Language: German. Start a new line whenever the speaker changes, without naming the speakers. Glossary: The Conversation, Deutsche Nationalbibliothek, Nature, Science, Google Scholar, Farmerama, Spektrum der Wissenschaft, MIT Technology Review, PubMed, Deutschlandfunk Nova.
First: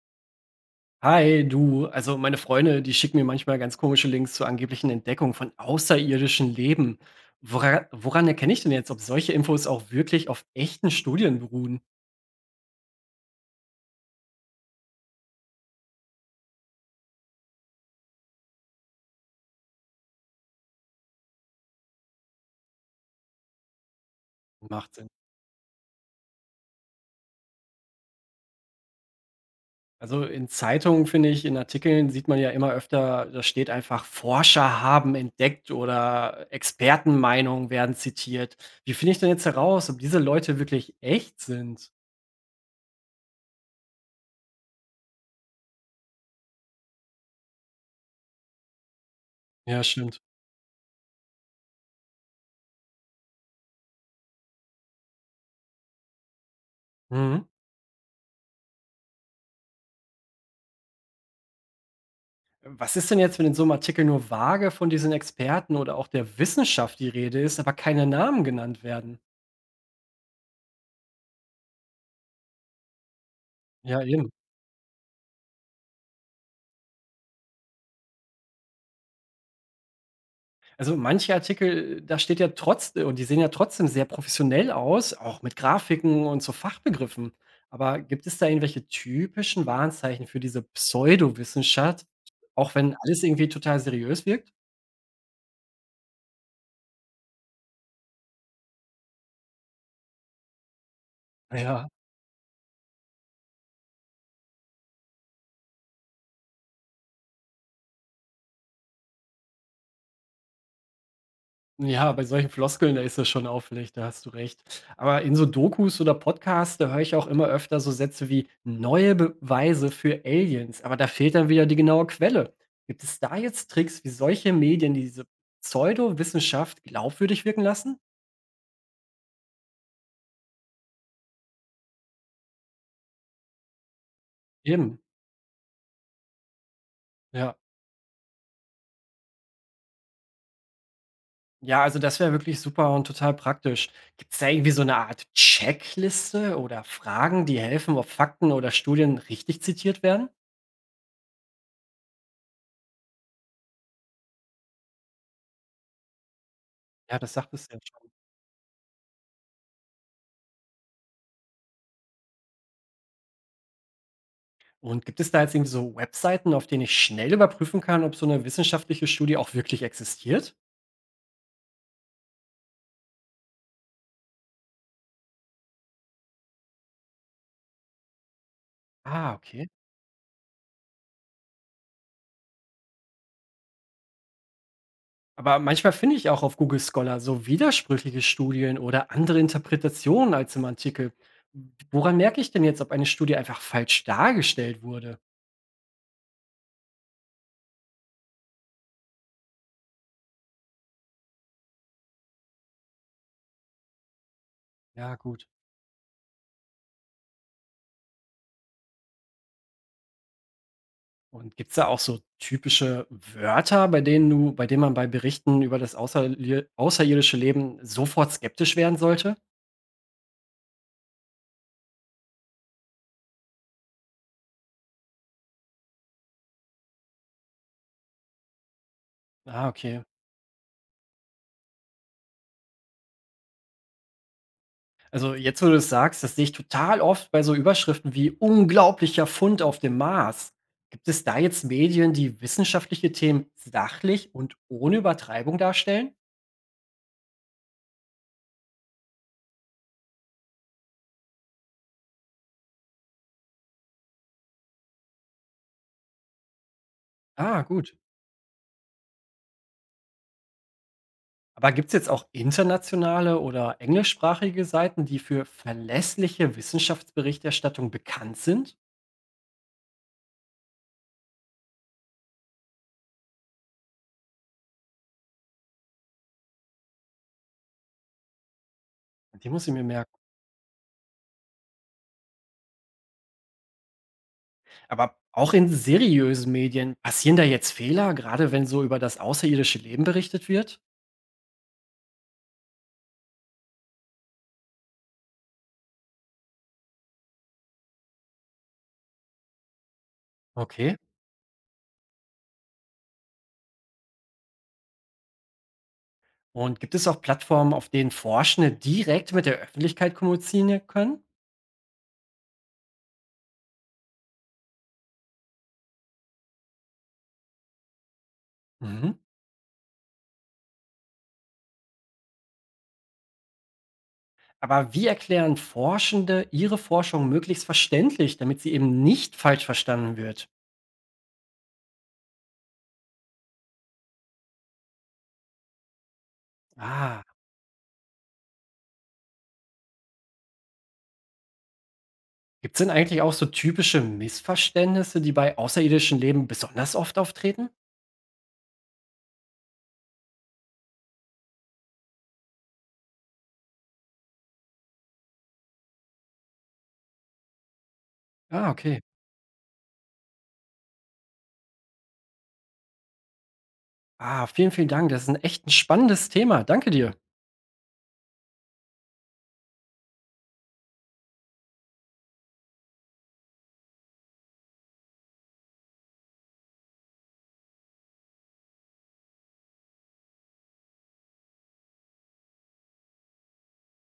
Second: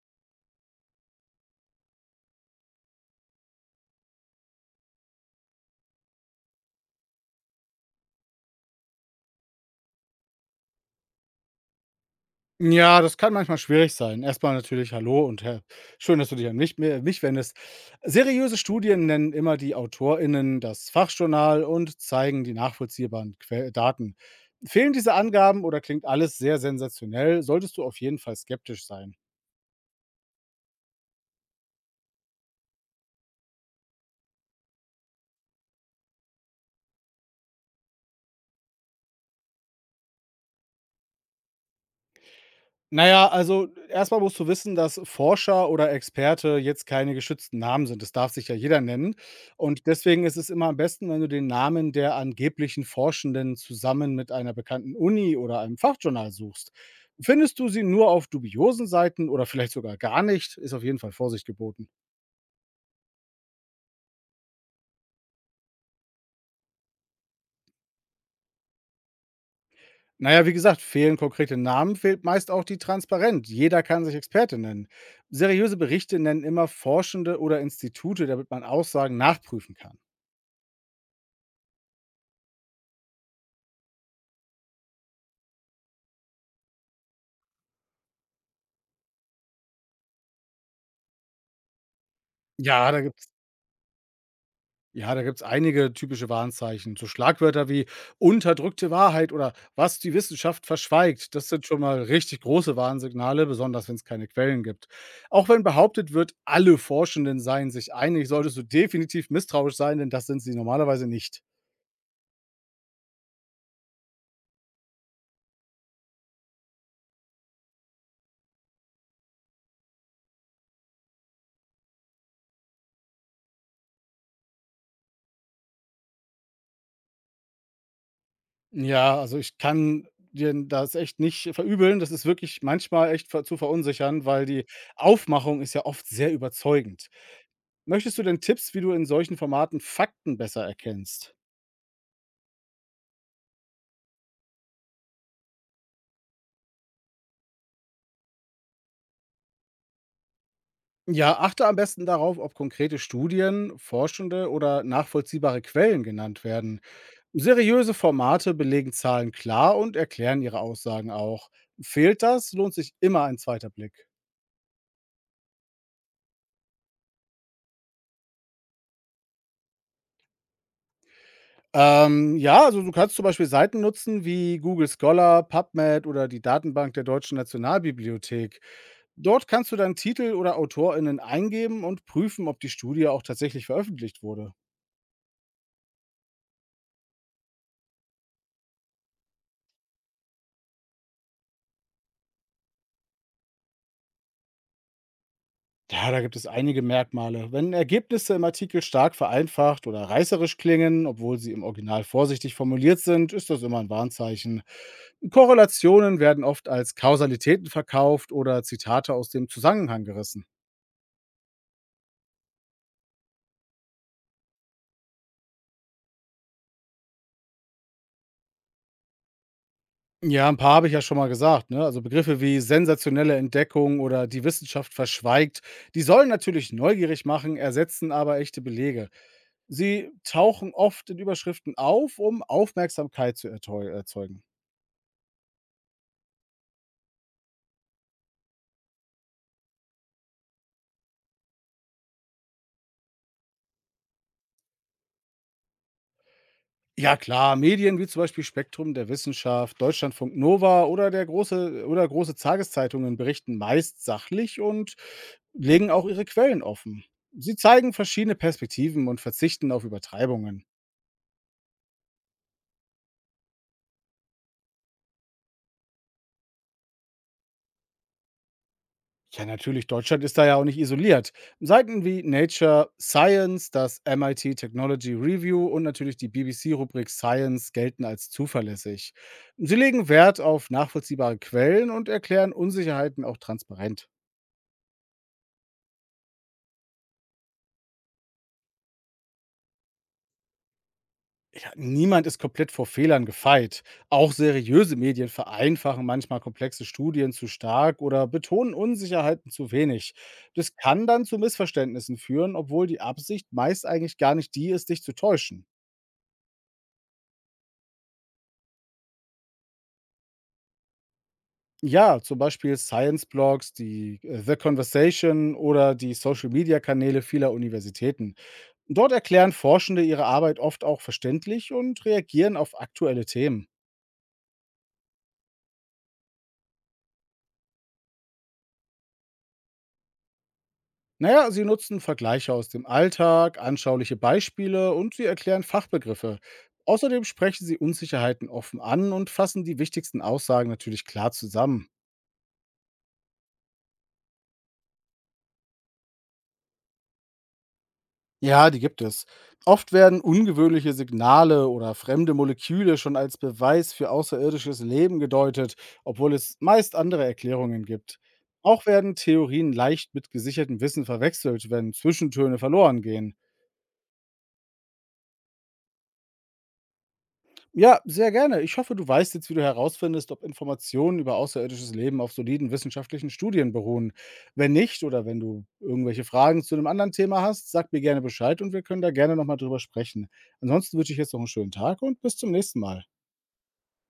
Hi, du. Also meine Freunde, die schicken mir manchmal ganz komische Links zur angeblichen Entdeckung von außerirdischen Leben. Woran erkenne ich denn jetzt, ob solche Infos auch wirklich auf echten Studien beruhen?
Ja, das kann manchmal schwierig sein. Erstmal natürlich hallo und hä schön, dass du dich an mich wendest. Seriöse Studien nennen immer die AutorInnen, das Fachjournal und zeigen die nachvollziehbaren Que Daten. Fehlen
Macht Sinn.
diese Angaben oder klingt alles sehr sensationell, solltest du auf jeden Fall skeptisch sein.
Also in Zeitungen finde ich, in Artikeln sieht man ja immer öfter, da steht einfach Forscher haben entdeckt oder Expertenmeinungen werden zitiert. Wie finde ich denn jetzt heraus, ob diese Leute wirklich echt sind?
Na ja, also erstmal musst du wissen, dass Forscher oder Experte jetzt keine geschützten Namen sind. Das darf sich ja jeder nennen.
Ja,
Und
stimmt.
deswegen ist es immer am besten, wenn du den Namen der angeblichen Forschenden zusammen mit einer bekannten Uni oder einem Fachjournal suchst.
Mhm.
Findest du sie nur auf dubiosen Seiten oder vielleicht sogar gar nicht, ist auf jeden Fall Vorsicht geboten.
Was ist denn jetzt, wenn in so einem Artikel nur vage von diesen Experten oder auch der Wissenschaft die Rede ist, aber keine Namen genannt werden?
Na ja, wie gesagt, fehlen konkrete Namen, fehlt meist auch die Transparenz. Jeder
Ja,
kann sich
eben.
Experte nennen. Seriöse Berichte nennen immer Forschende oder Institute, damit man Aussagen nachprüfen kann.
Also, manche Artikel, da steht ja trotz und die sehen ja trotzdem sehr professionell aus, auch mit Grafiken und so Fachbegriffen. Aber gibt es da irgendwelche typischen Warnzeichen für diese Pseudowissenschaft, auch
Ja,
wenn
da
alles
gibt's
irgendwie total seriös wirkt?
ja, da gibt's einige typische Warnzeichen. So Schlagwörter wie „unterdrückte Wahrheit“ oder „was die Wissenschaft verschweigt“, das sind schon
Ja.
mal richtig große Warnsignale, besonders wenn es keine Quellen gibt. Auch wenn behauptet wird, alle Forschenden seien sich einig, solltest du definitiv misstrauisch sein, denn das sind sie normalerweise nicht.
Ja, bei solchen Floskeln, da ist das schon auffällig, da hast du recht. Aber in so Dokus oder Podcasts, da höre ich auch immer öfter so Sätze wie neue Beweise für Aliens, aber da fehlt dann wieder die genaue Quelle. Gibt es da jetzt Tricks, wie solche Medien diese Pseudowissenschaft glaubwürdig wirken lassen?
Ja, also ich kann dir das echt nicht verübeln. Das ist wirklich manchmal echt ver zu verunsichern, weil die
Eben,
Aufmachung ist ja oft sehr überzeugend.
ja.
Möchtest du denn Tipps, wie du in solchen Formaten Fakten besser erkennst?
Ja, also das wäre wirklich super und total praktisch. Gibt es da irgendwie so eine Art Checkliste oder Fragen, die helfen, ob Fakten oder Studien richtig zitiert werden?
Ja, achte am besten darauf, ob konkrete Studien, forschende oder nachvollziehbare Quellen genannt werden.
Ja, das sagt es ja.
Seriöse Formate belegen Zahlen klar und erklären ihre Aussagen auch. Fehlt das, lohnt sich immer ein zweiter Blick.
Und gibt es da jetzt irgendwie so Webseiten, auf denen ich schnell überprüfen kann, ob so eine wissenschaftliche Studie auch wirklich existiert?
Ja, also du kannst zum Beispiel Seiten nutzen wie Google Scholar, PubMed oder die Datenbank der Deutschen Nationalbibliothek.
Ah,
Dort
okay.
kannst du dann Titel oder AutorInnen eingeben und prüfen, ob die Studie auch tatsächlich veröffentlicht wurde.
Aber manchmal finde ich auch auf Google Scholar so widersprüchliche Studien oder andere Interpretationen als im Artikel. Woran merke ich denn jetzt, ob eine Studie einfach falsch dargestellt wurde?
Ja, da gibt es einige Merkmale. Wenn Ergebnisse im Artikel stark vereinfacht oder reißerisch klingen, obwohl sie im Original vorsichtig formuliert sind, ist das immer ein Warnzeichen.
Ja, gut.
Korrelationen werden oft als Kausalitäten verkauft oder Zitate aus dem Zusammenhang gerissen.
Und gibt's da auch so typische Wörter, bei denen man bei Berichten über das außerlie außerirdische Leben sofort skeptisch werden sollte?
Ja, ein paar habe ich ja schon mal gesagt. Ne? Also Begriffe wie sensationelle Entdeckung oder die Wissenschaft verschweigt, die sollen natürlich neugierig machen, ersetzen aber echte Belege.
Ah, okay.
Sie tauchen oft in Überschriften auf, um Aufmerksamkeit zu erzeugen.
Also jetzt, wo du es sagst, das sehe ich total oft bei so Überschriften wie unglaublicher Fund auf dem Mars. Gibt es da jetzt Medien, die wissenschaftliche Themen sachlich und ohne Übertreibung darstellen?
Ja klar, Medien wie zum Beispiel Spektrum der Wissenschaft, Deutschlandfunk Nova oder der große oder große Tageszeitungen berichten meist sachlich und legen auch ihre Quellen offen. Sie
Ah,
zeigen
gut.
verschiedene Perspektiven und verzichten auf Übertreibungen.
Aber gibt es jetzt auch internationale oder englischsprachige Seiten, die für verlässliche Wissenschaftsberichterstattung bekannt sind?
Ja, natürlich, Deutschland ist da ja auch nicht isoliert. Seiten wie Nature, Science, das MIT Technology Review und natürlich die BBC-Rubrik Science gelten als zuverlässig.
Die muss ich
Sie
mir
legen
merken.
Wert auf nachvollziehbare Quellen und erklären Unsicherheiten auch transparent.
Aber auch in seriösen Medien passieren da jetzt Fehler, gerade wenn so über das außerirdische Leben berichtet wird?
Niemand ist komplett vor Fehlern gefeit. Auch seriöse Medien vereinfachen manchmal komplexe Studien zu stark oder betonen Unsicherheiten zu wenig. Das
Okay.
kann dann zu Missverständnissen führen, obwohl die Absicht meist eigentlich gar nicht die ist, dich zu täuschen.
Und gibt es auch Plattformen, auf denen Forschende direkt mit der Öffentlichkeit kommunizieren können?
Ja, zum Beispiel Science-Blogs, die The Conversation oder die Social-Media-Kanäle vieler Universitäten. Dort
Mhm.
erklären Forschende ihre Arbeit oft auch verständlich und reagieren auf aktuelle Themen.
Aber wie erklären Forschende ihre Forschung möglichst verständlich, damit sie eben nicht falsch verstanden wird?
Naja, sie nutzen Vergleiche aus dem Alltag, anschauliche Beispiele und sie erklären Fachbegriffe. Außerdem
Ah,
sprechen sie Unsicherheiten offen an und fassen die wichtigsten Aussagen natürlich klar zusammen.
gibt es denn eigentlich auch so typische Missverständnisse, die bei außerirdischem Leben besonders oft auftreten?
Ja, die gibt es. Oft werden ungewöhnliche Signale oder fremde Moleküle schon als Beweis für außerirdisches Leben gedeutet, obwohl es meist andere Erklärungen gibt.
Ah,
Auch
okay.
werden Theorien leicht mit gesichertem Wissen verwechselt, wenn Zwischentöne verloren gehen.
Ah, vielen, vielen Dank. Das ist ein echt ein spannendes Thema. Danke dir.
Ja, sehr gerne. Ich hoffe, du weißt jetzt, wie du herausfindest, ob Informationen über außerirdisches Leben auf soliden wissenschaftlichen Studien beruhen. Wenn nicht oder wenn du irgendwelche Fragen zu einem anderen Thema hast, sag mir gerne Bescheid und wir können da gerne nochmal drüber sprechen. Ansonsten wünsche ich jetzt noch einen schönen Tag und bis zum nächsten Mal.